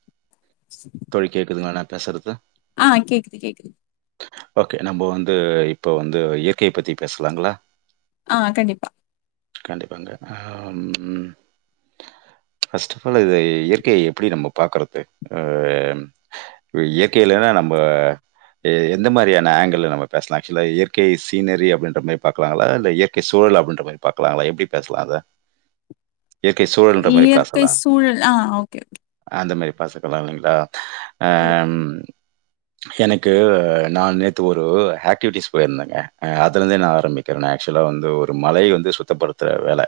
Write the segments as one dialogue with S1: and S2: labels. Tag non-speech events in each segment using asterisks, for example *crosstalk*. S1: *inaudible*
S2: தோழி கேக்குதுங்களா நா பேசுறது
S1: அ கேக்குது கேக்குது
S2: ஓகே நம்ம வந்து இப்போ வந்து இயற்கைய பத்தி பேசலாங்களா
S1: ஆ கண்டிப்பா
S2: கண்டிபாங்க ஆ ம் ஃபர்ஸ்ட் அஃப் ஆல் இது இயற்கய எப்டி நம்ம பாக்கற்து அ இயற்கை இல்லனா நம்ப எ எந்த மாரியான ஆங்கில்ல நம்ம பேசலா ஆக்சுலா இயற்கை சீனரி அப்டின்ற மாரி பாக்லாங்ளா இல்ல இயற் கை சூழல் அப்டின்ற மாரி பாக்லாங்ளா எப்டி பேசலா அத இயற்கை சூழல்ன்ற மாரி
S1: இயற்கை
S2: பேசலா
S1: சூழல் ஆ ஓகே ஓகே
S2: அந்த மாரி பசக்குடாதுங்கலா ஆ
S1: கண்டிப்பா
S2: ம் எனக்கு நா நேத்து ஒரு ஆக்டிவிட்டிஸ் போய்ருந்தேங்க அதுலந்தே நா ஆரம்பி க நா ஆச்சுவலா வந்து ஒரு மலய வந்து சுத்தப்படுத்த வேல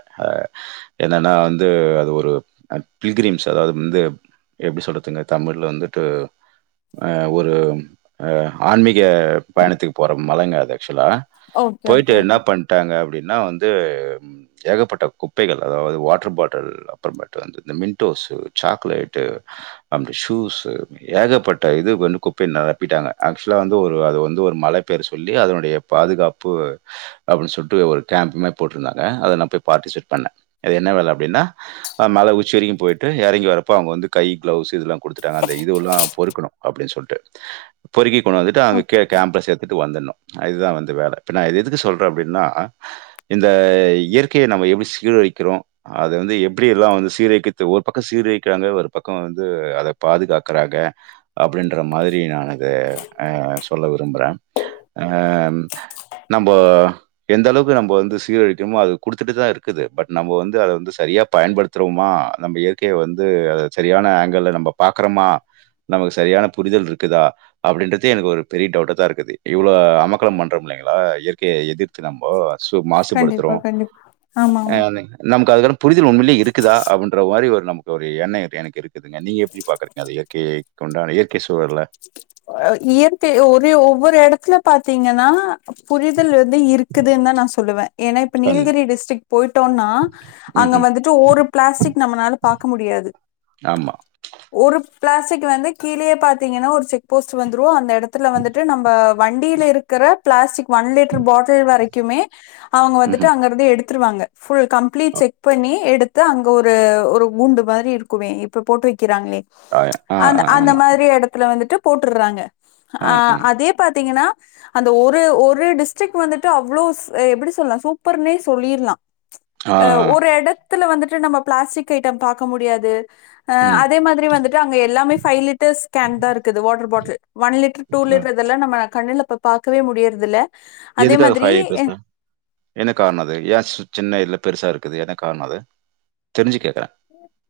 S2: என்னன்னா வந்து அது ஒரு பிலிகிரிம்ஸ் அதாவ்து வந்து எப்டி சொல்றதுங்க தமிழ்ல வந்துட்டு ஆ ஒரு ஆ ஆன்மீக பயணத்துக் போற மலங்க அது ஆசுலா
S1: ஓகே
S2: போய்ட்டு
S1: ஓகே
S2: எனா
S1: ஓகே
S2: பண்டாங்க அப்டின்னா வந்து அ ஏகபட்ட குப்பைகள் அதாவ்து வாட்ரு பாட்டில் அப்றமேட்டு வந்து இந்த மின்டோசு சாக்லேட்டு் அந்த ஷூஸ்சு ஏகபட்ட இது வ குப்ப நெரபிடாங்க ஆக்சுலா வந்து ஒரு அது வந்து ஒரு மலை பேர சொல்லி அதனுடைய பாதுகாப்பு அபுடினு சொல்ட்டு ஒரு டேம் மேப் போட்ருதாங்க அத நா போய் பாடிசிட்பேட் பண்ணே என்ன வேல அப்டின்னா ஆ மல உச்சி வரக்யு போய்ட்டு எறங்கி வரப்ப அவுங்க வந்து கை க்ளவுஸ் இதுலா குடுத்துடாங்க அந்த இது எல்லா பொறுக்குணு அப்டின் சொல்ட்டு பொறுக்கி கொண்டாதுட்டு அங்க
S1: ம்,
S2: கே கேம்பஸ் எதுட்டு வந்தர்ணு அதுதா வந்து வேல இப்ப நா எதுக்கு சொல்றே அப்டின்னா இந்த இயற்கைய நம்ம எப்டி சீரழிக்கிறோ அது வந்து எப்டி எல்லா வந்து சீரழிக்கிற்து ஒரு பக்கோ சீரழிக்கிறாங்க ஒரு பக்க வந்து அத பாதுகாக்கறாங்க அப்டின்ற மாதிரி நா அத ஆ சொல்ல விரும்புறே ஆ நம்போ எந்தளவுக்கு நம்போ வந்து சீரழிக்கற்மோ அது குடுத்துட்டு தா இருக்குது பட் நம்போ வந்து அத வந்து சரியா பயன்படுத் தறோமா நம்ப இயற்கைய வந்து அத சரியான ஆங்கிள்ல நம்ப பாக்றமா நமக்கு சரியான புரிதல்ருக்குதா அப்டின்றதே எனக்கு ஒரு பெரிய டவ்ட்டா தா இருக்குது இவ்ளோ அமக்கலம் பண்றம்ல்லைங்ளா இயற்கையை எதித்து நம்போ சூப் து படுத்துறோ
S1: கண்டிப்பா கண்டிப்பா ஆமா
S2: ஆ
S1: ஆமா
S2: நமுக்கு அதுக்கான புரிதல் உண்மைலே இருக்குதா அப்டின்ற மாரி ஒரு நம் ஒரு எண்ணோ எனக்கு இருக்குதுங்க நீங்க எப்டி பாக்கறீங்க அது இயற்கை கொண்டான இயற்கை சூழல
S1: அ இயற்கை ஒரு ஒவ்வொரு எடத்ல பாத்தீங்கனா புரிதல் வந்து இருக்குதுன் தா நா சொல்லுவே ஏனா இப்ப
S2: கண்
S1: நீலகிரி டிஸ்டரிக் போயிட்டோன்னா
S2: ம்.
S1: அங்க
S2: ம்ஹ்ம்.
S1: வந்துட்டு ஒரு பிளாஸ்டிக் நம்மனால பாக்க முடியாது
S2: ஆமா
S1: ஒரு பிளாஸ்டிக் வந்து கீழியே பாத்தீங்கனா ஒரு செக் போஸ்டு வந்துரு அந்த எடத்துல வந்துட்டு நம்ப வண்டில இருக்கற பிளாஸ்டிக் ஒன் லிட்ரு பாட்டில் வரைக் கியூமே அவ்ங்க வந்துட்டு
S2: ம்ஹ்ம்.
S1: அங்கற்து எடுத்ருவாங்க ஃபுல் கம்ப்ளீட் செக் பண்ணி எடுத்து அங்க ஒரு ஒரு குண்டு மாரி இருக்குவே இப்ப போட்டு வைக்றாங்ளே
S2: ஆ, ஆ,
S1: அந் அந்த
S2: ஆமா.
S1: மாரி எடத்துல வந்துட்டு போட்டுறுறாங்க
S2: அ,
S1: ஆ
S2: அ,
S1: அதே பாத்தீங்கன்னா அந்த ஒரு ஒரு டிஸ்ட்ரிக் வந்துட்டு அவ்ளோ எப்டி சொல்லலா சூப்பர்னே சொல்லிரலா
S2: ஆ,
S1: அ
S2: ஆ.
S1: ஒரு இடத்துல வந்துட்டு நம்ம பிளாஸ்டிக் ஐட்டம் பாக்க முடியாது ஆ
S2: ம்
S1: அதே மாதிரி வந்துட்டு அங்க எல்லாமே ஃபைவ் லிட்டர்ஸ் கேன் தா இருக்குது water bottle one litre two
S2: அ
S1: லிடர் இதெல்லா நம்ம கண்ணுல இப்ப பாக்கவே முடியறதுல்ல
S2: எதுக்காக பைவ் லிட்டர்ஸ் தா என்ன கார்ணோ அது ஏ சி சின்ன இல பெருசா இருக்குது எனக் கார்ணோ அது தெரிஞ்சு கேக்றே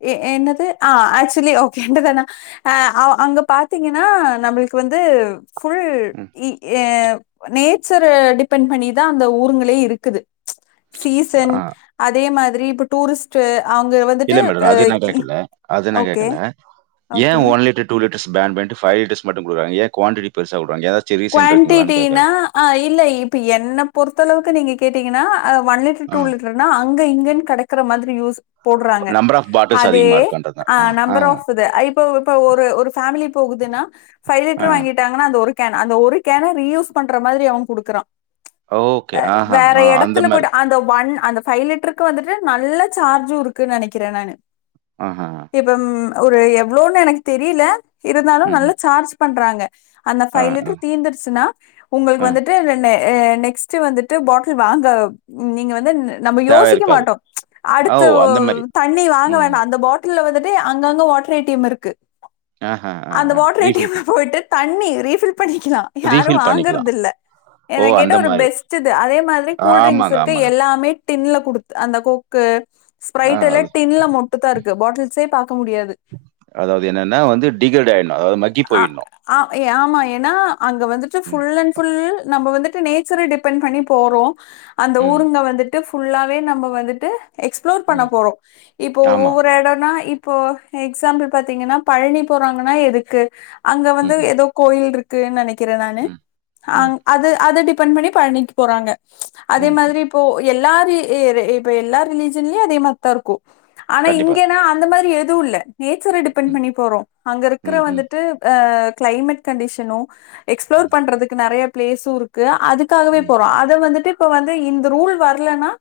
S1: ஏ என்னது ஆ ஆச்சுலி ஓகே எண்ட தானா அ அங்க பாத்தீங்கன்னா நம்மளுக்கு வந்து ஃபுல்
S2: ம்
S1: நேச்சரை டிபெண்ட் பண்ணிதா அந்த ஊருங்களே இருக்குது சீசன்
S2: ஆ
S1: அதே மாதிரி இப்ப டூரிஸ்ட் அவங்க வந்
S2: இல்ல மேடம் அது ந கேக்கல அது ந கேக்கல ஏன்
S1: okay
S2: one litre two litre ban பண்ணிட்டு ஃபைவ் லிட்டர்ஸ் மட்டு குடுக்றாங்க ஏ குவாண்டிட்டி பெருசாடுவங்க ஏதாச்
S1: குவாண்டிட்டினா அ இல்ல இப்ப என்ன பொறுத்த அளவுக்கு நீங்க கேட்டீங்கன்னா அ ஒன் லிட்டர்
S2: ஆ
S1: டூ லிட் *unintelligible* அங்க இங்கன்னு கெடைக்கற மாதிரி யூஸ் போடுறாங்க
S2: நம்பர் ஆஃப் பாட்டில்ஸ்
S1: அதே
S2: அதிகமா இருக்கான்றதா
S1: அ
S2: ஆ ஆ
S1: நம்பர் ஆஃ ப் இது இப்ப இப்ப ஒரு ஒரு ஃபேமிலி போகுதுன்னா ஃபைவ்
S2: ஆ
S1: லிட்டர் வாங்கிட்டாங்கன்னா அந்த ஒரு கேன் அந்த ஒரு கேன ரீயூஸ் பண்ற மாதிரி அவங்க குடுக்குறா
S2: ஓகே
S1: அ
S2: ஆஹா
S1: வேற
S2: ஆ அந்த
S1: இடத்துல
S2: மாரி
S1: போய்ட்டு அந்த ஒன் அந்த ஃபைவ் வந்துட்டு நல்ல சார்ஜம் இருக்குன்னு நெனைக்கிறே நானு
S2: அ
S1: இப்ப ம் ஒரு எவ்வளோன்னு எனக்கு தெரியல இருந்தாலு
S2: ம்
S1: நல்ல சார்ஜ் பண்றாங்க அந்த
S2: ஆ
S1: ஃபைவ்
S2: ஆ
S1: லிட்டர் தீந்துடுச்சுன்னா
S2: ஆ
S1: உங்களுக்கு வந்துட்டு நெக்ஸ்ட் வந்துட்டு பாட்டில் வாங்க நீங்க வந்து நம்ம
S2: தேவ
S1: யோசிக்க
S2: இருக்காது
S1: மாட்டோ
S2: ஓ
S1: அடுத்து
S2: அந்த மாரி
S1: தண்ணி வாங்க
S2: ம்
S1: வேண்டா அந்த பாட் கீழ வந்துட்டு அங்கங்க வாட்டர் டீம் இருக்கு
S2: ஆஹா ஆ
S1: அந்த
S2: ஆ
S1: வாட்டர்
S2: ரீஃபில்
S1: டீம்
S2: பண்
S1: போயிட்டு தண்ணி ரீஃபில் பண்ணிக்கலா யாரும்
S2: ரீஃபில் பண்ணிக்கலா
S1: வாங்கறது இல்ல
S2: ஓ
S1: என கேட்ட
S2: அந்த
S1: ஒரு
S2: மாரி
S1: பெஸ்ட் இது அதே மாதிரி கூல் ட்ரிங்க்ஸ்
S2: ஆமாங்க
S1: இருக்கு
S2: ஆமாங்க
S1: எல்லாமே டின்ல குடுத்து அந்த கொக்கு
S2: ஆ
S1: ஸ்பரைட் எல்லா
S2: அது
S1: டின்ல மொட்டு தான் இருக்கு பாட்டில்ஸே பாக்க முடியாது
S2: அதாவது என்னன்னா வந்து டிகர்ட் ஆயிடணு அதாவது மக்கி போயிடணு
S1: அ ஆமா ஏன்னா அங்க வந்துட்டு
S2: ம்,
S1: ஃபுல் அண்ட் ஃபுல் நம்ம வந்துட்டு நேச்சரை டிப் டிபன் பண்ணி போறோ அந்த
S2: ம்,
S1: ஊருங்க வந்துட்டு ஃபுல்லாவே நம்ம வந்துட்டு எக்ஸ்பிளோர் பண்ண
S2: ம்.
S1: போறோ இப்போ
S2: ஆமா.
S1: ஒவ்வொரு எடம்னா இப்போ எக்ஸாம்பிள் பாத்தீங்கன்னா பழனி போறாங்கன்னா எதுக்கு அங்க வந்து
S2: ம்ஹ்ம்.
S1: ஏதோ கோயில் இருக்கு இருக்குன்னு நெனைக்கிறே நானு
S2: ம், ம்,
S1: அது அத டிபெண்ட் பண்ணி பழனிக்கு போறாங்க
S2: ம்,
S1: அதே
S2: ம். ம்.
S1: மாதிரி இப்போ எல்லா இப்ப எல்லா ரிலீஜன்லயு அதே மாரிதான் இருக்கு ஆனா
S2: கண்டிப்பா.
S1: இங்கன்னா அந்த மாரி எதுவு இல்ல நேச்சர டிபெண்ட்
S2: ம்,
S1: பண்ணி போறோ அங்க இருக்கிற
S2: ம், ம்,
S1: வந்துட்டு அ கெளைமேட் கண்டிஷனு
S2: ம்,
S1: எக்ஸ்ப்ளோர் பண்றதுக்கு நெறைய பிளேஸு இருக்கு அதுக்கு அதுகாகவே
S2: ம்,
S1: போறோ அத வந்துட்டு இப்ப வந்து இந்த ரூல் வரலன்னா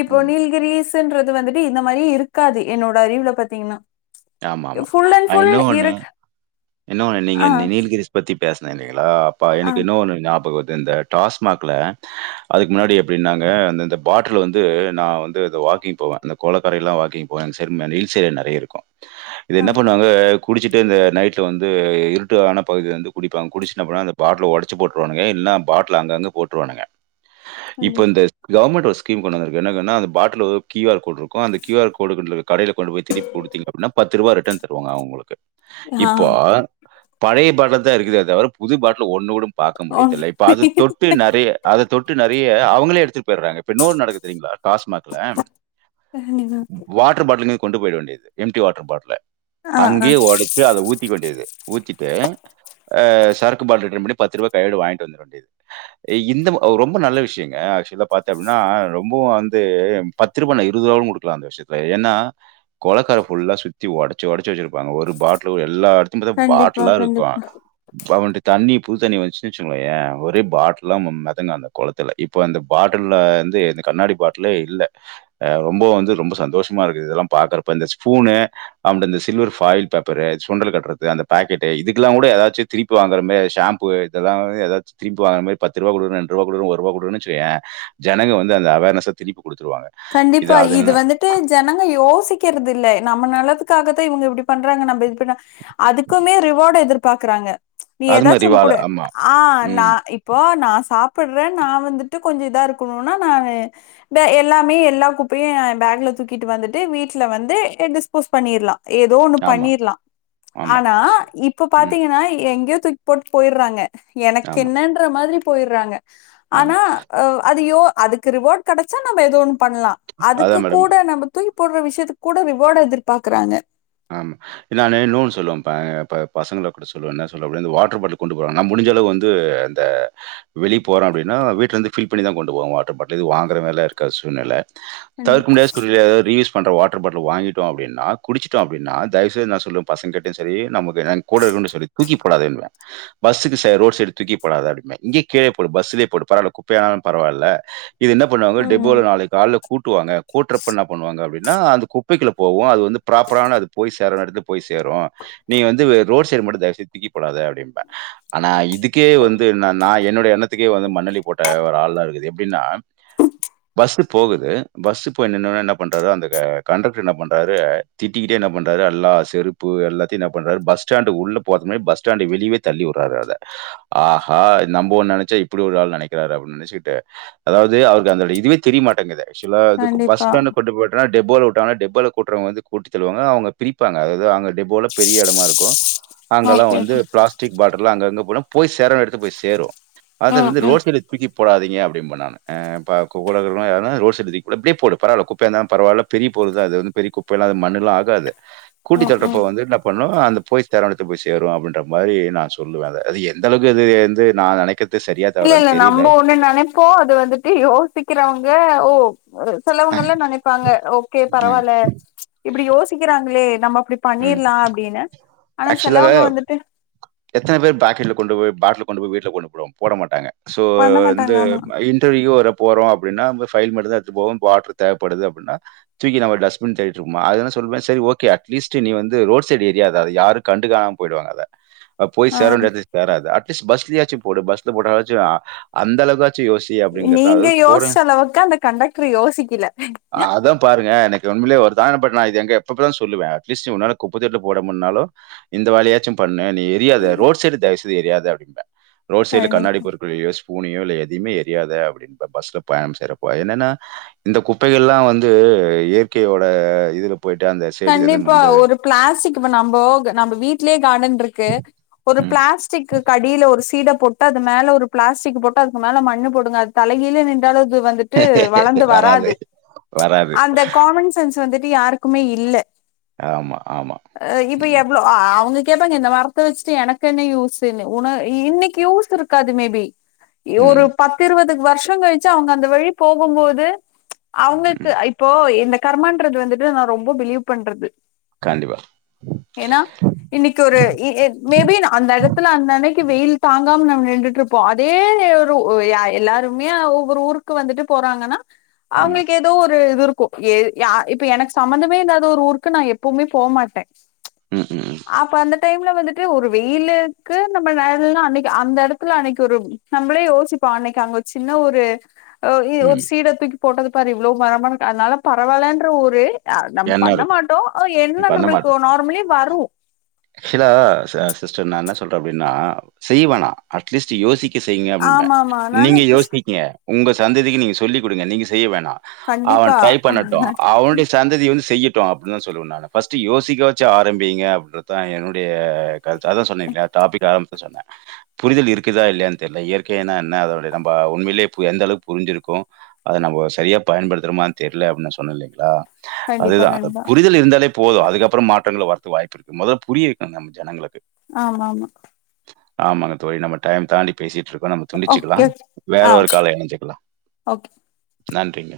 S1: இப்போ
S2: ம்.
S1: நீல்கிரிஸ் ன்றது வந்துட்டு இந்த மாரி இருக்காது என்னோட அறிவுல பாத்தீங்கன்னா
S2: ஆமா ஆமா
S1: ஃபுல் அண்ட் ஃபுல்
S2: இன்ன ஒண்ணு
S1: இருக்
S2: என்ன ஒண்ணு நீங்க
S1: ஆ
S2: நீல்கிரிஸ் பத்தி பேசினே இல்லைங்களா அப்பா
S1: ஆ
S2: எனக்கு இன்ன ஒன்னு ஞாபகம் வருது இந்த டாஸ்மாக்கில் அதுக்கு முன்னாடி எப்டின்னாங்க அந்த இந்த பாட்டில் வந்து நான் வந்து இந்த வாக்கிங் போவே அந்த கொளக்கரைையல்லா வாக்கிங் போவே ச நீல் சேர் நெறைய இருக்கு இது
S1: ஆ
S2: என்ன பண்ணுவாங்க குடிச்சிட்டு இந்த நைட்ல வந்து இருட்டு ஆன பகுதி வந்து குடிப்பாங்க குடிச்சின் அந்த பாட்டல ஒடச் போட்டுருவானுங்க இல்ல பாட்டில் அங்கங்க போட்டுருவானுங்க இப்ப
S1: சொல்லு.
S2: இந்த கவர்மெண்ட் ஒரு ஸ்கீம் கொண்டு வந்திருக்கு என்னன்னா அந்த பாட்டில் ஒரு கியூ ஆர் கோடு இருக்கு அந்த கியூஆர் கோடு கடையில கொண்டு போய் திருப்பி கொடுத்தீங்க பத்து ரூபா ரிட்டர்ன் தருவாங்க அவங்களுக்கு
S1: ஆ
S2: இப்ப பழைய பாட்டல தான் இருக்குதே தவிர புது பாட்டல ஒண்ணு கூட பாக்க
S1: ஒன்-
S2: முடியதுல்ல இப்ப அது தொட்டு நெறைய அத தொட்டு நெறைய அவங்களே எடுத்துட்டு போயிறாங்க இப்ப இன்னொன்னு நடக்குது தெரியுங்ளா டாஸ்மாக்ல வ வாட்டர் பாட்டில்க கொண்டு போயிட வேண்டியது எம் டி வாட்டர் பாட்ல
S1: ஆ ஆ
S2: அங்கயே ஓடச் அத ஊத்திக்க வேண்டிது ஊத்திட்டு அ சரக்கு பாட்டில ரிட்டன் பண்ணி பத்து ரூபா கையோட வாங்ட்டு வந்துர வேண்டியது இந்த ரொம்ப நல்ல விஷயங்க ஆக்சுவல பாத்த அப்டின்னா ரொம்பவு வந்து பத்து ரூபா நா இருபது ரூபா கொடுக்கலா அந்த விஷய ஏனா குளக்கர ஃபுல்லா சுத்தி உடச்சு உடச்சு வச்சிருப்பாங்க ஒரு பாட்டில் எல்லா அடுத்து த்தி பாத்தே
S1: கண்டிப்பா
S2: பாட்டல்லா இருக்கு
S1: கண்டிப்பா
S2: அவனுட்டு தண்ணி புது தண்ணி வந்துச்சுன்னு வச்சுகோயே ஒரே பாட்டல்லா மிதங்கு அந்த குளத் துல இப்ப அந்த பாட்டல்ல வந்து இந்த கண்ணாடி பாட்லே இல்ல அ ரொம்ப வந்து ரொம்ப சந்தோஷமா இருக்குது இதெல்லா பாக்குறப்ப இந்த ஸ்பூனு அப்டி இந்த சில்வர் ஃபாயில் பேப்பரு சுண்டல் கட்டுறது அந்த பக்கெட் இதுக்கெல்லா கூட ஏதாச்சு திருப்பி வாங்கற மாரி ஷாம்பூ இதெல்லா ஏதாது திருப்பி வாங்கற மாரி பத்து ரூவா குடு ரெண்டு ரூவா குடு ஒருவா கொடுன்னு வச்சுகேயே ஜனங்க வந்து அந்த அவேர்னஸ்ஸ திருப்பி கொடுத்துருவாங்க
S1: கண்டிப்பா இது வந்து ட்டு ஜனங்க யோசிக்கிறது இல்ல நம்ம நல்லதுக்காகத்தா இவங்க இப்டி பண்றாங்க நம்ம இதுப அதுக்குமே ரிவார்டு எதிர்பாக்கறாங்க நீ
S2: அது
S1: ஏதாச்சு
S2: மாரி
S1: ஒன்னு
S2: வாழ
S1: குடு
S2: ஆமா.
S1: ஆ நா
S2: ம்.
S1: இப்போ நா சாப்பிட்றே நா வந்துட்டு கொஞ்சோ இதா இருக்கணுனா நா எல்லாமே எல்லா குப்பையு எ பேக்ல தூக்கிட்டு வந்துட்டு வீட்ல வந்து டிஸ்போஸ் பண்ணிட்லா ஏதோ ஒன்னு
S2: ஆமா,
S1: பண்ணிரலா
S2: ஆமா.
S1: ஆனா இப்ப
S2: ம்.
S1: பாத்தீங்கன்னா எங்கயோ தூக்கி போட்டு போய்றாங்க எனக்கு
S2: ஆமா,
S1: என்னன்ற மாரி போய்டுறாங்க
S2: ஆமா.
S1: ஆனா அ அது யோ அதுக்கு ரிவார்ட் கிடச்சா நம்ம ஏத ஒண்ணு பண்ணலா அதுக்கு
S2: அதான் மேடம்.
S1: கூட நம்ம தூக்கி போடுற விஷயத்துக்கு கூட ரிவார்ட் எதிர்பாக்குறாங்க
S2: ஆமா நானு னோ ன்னு சொல்லுவப்பா பசங்கல கூட சொல்லுவே என்ன சொல்லுரே அப்டினா இந்த வாட்டர் பாட்டில கொண்டு போவாங்க நா முடிஞ்சளவு வந்து இந்த வெளியே போறோ அப்டினா வீட்ல இருந்து ஃபில் பண்ணி தா கொண்டு போவோ வாட்டர் பாட்ல இது வாங்கற வேல இருக்க சூழ்நில தவிர்க்க முடியாத சூழ்நிலையில ரீயூஷ் பண்ற வாட்டர் பாட்டில் வாங்கிட்டோ அப்டின்னா குடிச்சிட் டோ அப்டின்னா தயவு செய்து நா சொல்லுவே பசங்க கிட்டையு சேரி நமக்கு கூட இருகவுன்னு டையு சேரி தூக்கி போடாதை ன்றுவே பஸ்ஸுக்கு ரோட் சைடு தூக்கி போடாத அப்டின்பே இங்கே கிழே போடு பஸ்லேயே போடு பரவால குப்பையானாலு பரவல்ல இது என்ன பண்ணுவாங்க
S1: ம்
S2: டெபோல நாளைக்கு காலைல கூட்டுவாங்க கூட்றப்ப என்ன பண்ணுவாங்க அப்டின்னா அந்த குப்பைகுள்ளே போவு அது வந்து ப்ராப்பரான அது போய் சேர இடத்துக்கு போய் சேரு நீ வந்து ரோட் சைடு மட்டு தயவு செய்து தூக்கி போடாத அப்டின்பே ஆனா இதுக்கே வந்து நா என்னோட எண்ணத்துக்கே வந்து மண்ணலி போட்ட ஒரு ஆள்தா இருக்குது எப்டின்னா பஸ்ஸு போகுது பஸ்ஸு போய் நின்னவுனே என்ன பண்றாரு அந்த கண்டக்டர் என்ன பண்றாரு திட்டிக்கிட்டே என்ன பண்றாரு எல்லா செருப்பு எல்லாத்த என்ன பண்றரு பஸ்டாண்ட உள்ள போற மாரி பஸ்டாண்டு வெளியவே தள்ளி விட்றாரு அத ஆஹா நம்ம ஒன்னு நினைச்சோ இப்டி ஒரு ஆள் நினைக்றாரு அப்டின்னு நினைச்சுக்கிட்டு அதாது அவருக்கு அந்த இதுவே தெரியமாட்டேங்குதே ஆக்சுவலா இதுக்கு
S1: கண்டிப்பா
S2: பஸ்டண்ட் கொண்டு போட்டனா டெபோல விட்டாங்கன்னா டெபோல கூட்டுறவ வந்து கூட்டி தள்ளுவாங்க அவங்க பிரிப்பாங்க அதாவது அங்க டெபோல பெரிய இடமா இருக்கு அங்கெல்லா
S1: ஓகே
S2: வந்து
S1: ஓகே
S2: பிளாஸ் டிக் பாட்டல்லா அங்கங்க போன போய் சேரவேண்ட எடுத்து போய் சேரு அத
S1: ம்
S2: வந்து
S1: ம்
S2: ரோட் சைடு தூக்கி போடாதீங்க அப்டிம்பே நானு ஆ *unintelligible* ரோடு சைடு தூக்கி கூட அப்டியே போடு பரவால குப்பையா இருந்தாலு பரவால்ல பெரிய பொருள்தா அது வந்து பெரிய குப்பைல்லா மண்ணல்லா ஆகாது கூட்டி
S1: ம்
S2: தல்றப்ப
S1: ம்
S2: வந்து பண்ணு அந்த போய் சேரவேண்டிய எடத்துகு போய் சேரு அப்டின்ற மாரி நா சொல்லுவே அத எந்தளக்கு இது வந்து நா நினைக் கிறது சரியா
S1: இல்ல
S2: தவறான்னு
S1: இல்ல
S2: தெரியல.
S1: நம்ப ஒன்னு நினைப்போ அது வந்துட்டு யோசிக்கிறவங்க ஓரு
S2: அ,
S1: சிலவங்கல்ள என்ன நினைப்பாங்க ஓகே
S2: அ.
S1: பரவால்ல இப்டி யோசிக்றாங்ளே நம்ம அப்டி
S2: ம்.
S1: பண்ணிர்லா அப்டின்னு ஆனா
S2: ஆக்சுவலா
S1: சிலவங்க வந்துட்டு
S2: எத்தன பேர் பாக்கெட்ல கொண்டு போய் பாட்ல் கொண்டு போய் வீட்டுல கொண்டு போட்டு போட மாட்டாங்க சோ
S1: பண்ண
S2: வந்து
S1: மாட்டாங்க ஆமா
S2: இன்டர்வியூ ஒரு போறோ அப்டின்னா ஃபைல் மட்டுந்தா எத்து போவோ பாட்ரு தேவப்படுது அப்டின்னா தூக்கி நம்ம டஸ்பின் தேடிட்டு இருப்பமா அத சொன் சரி ஓகே அட்லீஸ்ட் நீ வந்து ரோட் சைட் எரியாத அத யார்க்கு கண்டு காணாம போயிடுவாங்க அத அ போய்
S1: ஆ
S2: சேரவேண்டிய எடத்துல சேராது அட்லீஸ்ட் பஸ்லயாச்சும் போடு பஸ்ல போட்டாச்சு அந்தளவுாச்சு யோஸ் சி அப்டிங்கறத
S1: நீங்க
S2: அதாவ்து கோறே
S1: யோசிச்ச அளவுக்கு அந்த கண்டக்டர் யோசிக்கல
S2: அதான் பாருங்க எனக் இது உண்மலயே வருத்தோ ஆனா பட் நா இது எங்க எப்பபதா சொல்லுவே அட்லீஸ் உன்னால குப்பத்தொட்டில போட முன்னாலு இந்த வேலயாச்சும் பண்ணு நீ எரியாத
S1: ம்.
S2: ரோட் சைடு தயவுசெய்து எரியாத அப்டிம்ப ரோட் சைடுல
S1: கண்டிப்பா.
S2: கண்ணாடி பொரு குள்ளையோ ஸ்பூனயோ இல்ல எதயுமே எரியாத அப்டிம்ப பஸ்ல பயணம் செய்றப்போ என்னன்னா இந்த குப்பைகள்லா வந்து இயற்கையோட இதுல போய்ட்டு அந்த சைடு எதுவும்
S1: கண்டிப்பா
S2: இந்த
S1: ஒரு பிளாஸ்டிக் நம்போ நம்ப வீட் லேயே காடன்ருக்கு ஒரு
S2: ம்.
S1: பிளாஸ்டிக்கு அடியில ஒரு சீட போட் டு அது மேல ஒரு பிளாஸ்டிக் போட்டு அதுக்கு மேல மண்ணு போடுங்க அது தலைகில நின்றாலும் அது வந்துட்டு ட்டு வளந்து வராது
S2: வராது.
S1: அந்த காமன் சென்ஸ் ஸு வந்துட்டு யாருக்குமே இல்ல
S2: ஆமா, ஆமா.
S1: அ இப்ப
S2: ம்.
S1: எவ்ளோ அவுங்க கேப்பாங்க இந்த மரத்த வச்சுட்டு எனக்கு என்ன யூஸ்ஸுனு உன இன்னைக்கி யூஸ் இருக்காது மேபி
S2: *inaudible*
S1: யோ ஒரு பத்து இருவது வருஷொங கழிச்சு அவுங்க அந்த வழி போகும்போது அவுங்கள்க்கு
S2: ம்.
S1: இப்போ இந்த கர்மான்றது வந்துட்டு நா ரொம்ப பிலிவ் பண்றது
S2: கண்டிப்பா
S1: ஏனா இன்னைக்கு ஒரு மேபி அந்த எடத்துல அந்த அன்னைக்கி வெயில் தாங்காம நம்ம நிண்டுட் இருப் ப்போ அதே அ எ எல்லாருமே ஒவ்வொரு ஊருக்கு வந்துட்டு போறாங்கன்னா
S2: ஆமா.
S1: அவுங்களுக்கு ஏதோ ஒரு இது இருக்கூ எ யா இப்ப எனக்கு சம்மந்தம் மே இல்லாத ஒரு ஊருக்கு நா எப்பவுமே போ மாட்டே
S2: ம் ம் ம்
S1: அப்ப அந்த டைம்ல வந்துட்டு ஒரு வெயிலுக்கு நம்ம நாம் அன்னைக்கு அந்த எடத்துல அன்னைக்கு ஒரு நம்மளே யோசிப்போ அன்னைக்கா அங்க ஒரு சின்ன ஒரு ஒரு
S2: ம்.
S1: சீட தூக்கி போட்டது பாரு இவ்ளோ மரமா அதனால பரவால்லன்ற ஒரு நம்ம
S2: எண்ணம்
S1: பண்ண
S2: இருக்கு.
S1: மாட்டோ எண்ணொ நம்மளுக்கு நார்மலி வரு
S2: சிலா சிஸ்டர் நா என்ன சொல்ற அப்டின்னா செய்வனா அட்லீஸ்ட் யோசிக்க செய்ங்க அப்டின்ம்ப
S1: ஆமா ஆமா நானு
S2: நீங்க
S1: கிறிஸ்
S2: யோஸிங்க உங்க சந்ததிக்கி நீங்க சொல்லி குடுங்க நீங்க செய்ய வேணா அவன்
S1: கண்டிப்பா
S2: ட்ரை பண்ணட்டு அவனுடைய சந்ததி வந்து செய்யட்டு அப்டினா சொல்லுவ நானு ஃபஸ்டு யோஸிக்க வாச்சு ஆரம்பிங்க அப்டின்றதா என்னுடைய கருத்து அதா சொன்னேல்லயா டாஃபிக் ஆரம்பத்துல சொன்ன புரிதல் இருக்குதா இல்லையான் தெர்ல இற்கையனா என்ன அதோட நம்ப உண்மையிலே எந்தளவு புரிஞ்சிருக்கோ அத நம்போ சரியா பயன்படுத்துறோமா தெர்ல அப்டின் நா சொன்ன இல்லைங்களா
S1: கண்டிப்பா
S2: அதுதா
S1: கண்டிப்பா
S2: புரிதல் இருந்தாலே போது அதுக்கப்பறம் மாற்றங்கள வரத்து வாய்ப்பு இருக்கு மொதல்ல புரிய வைக்கனுங்க நம்ம ஜனங்களுக்கு
S1: ஆமா ஆமா
S2: ஆமாங்க தோழி நம்ம டைம் தாண்டி பேசிட்ருக்கோ நம்ம துண்டிச்சுக்கலா
S1: ஓகே
S2: வேற
S1: ஆ
S2: ஒரு கால்ல எணஞ்சுக்கலா
S1: ஓகே
S2: நன்றிங்க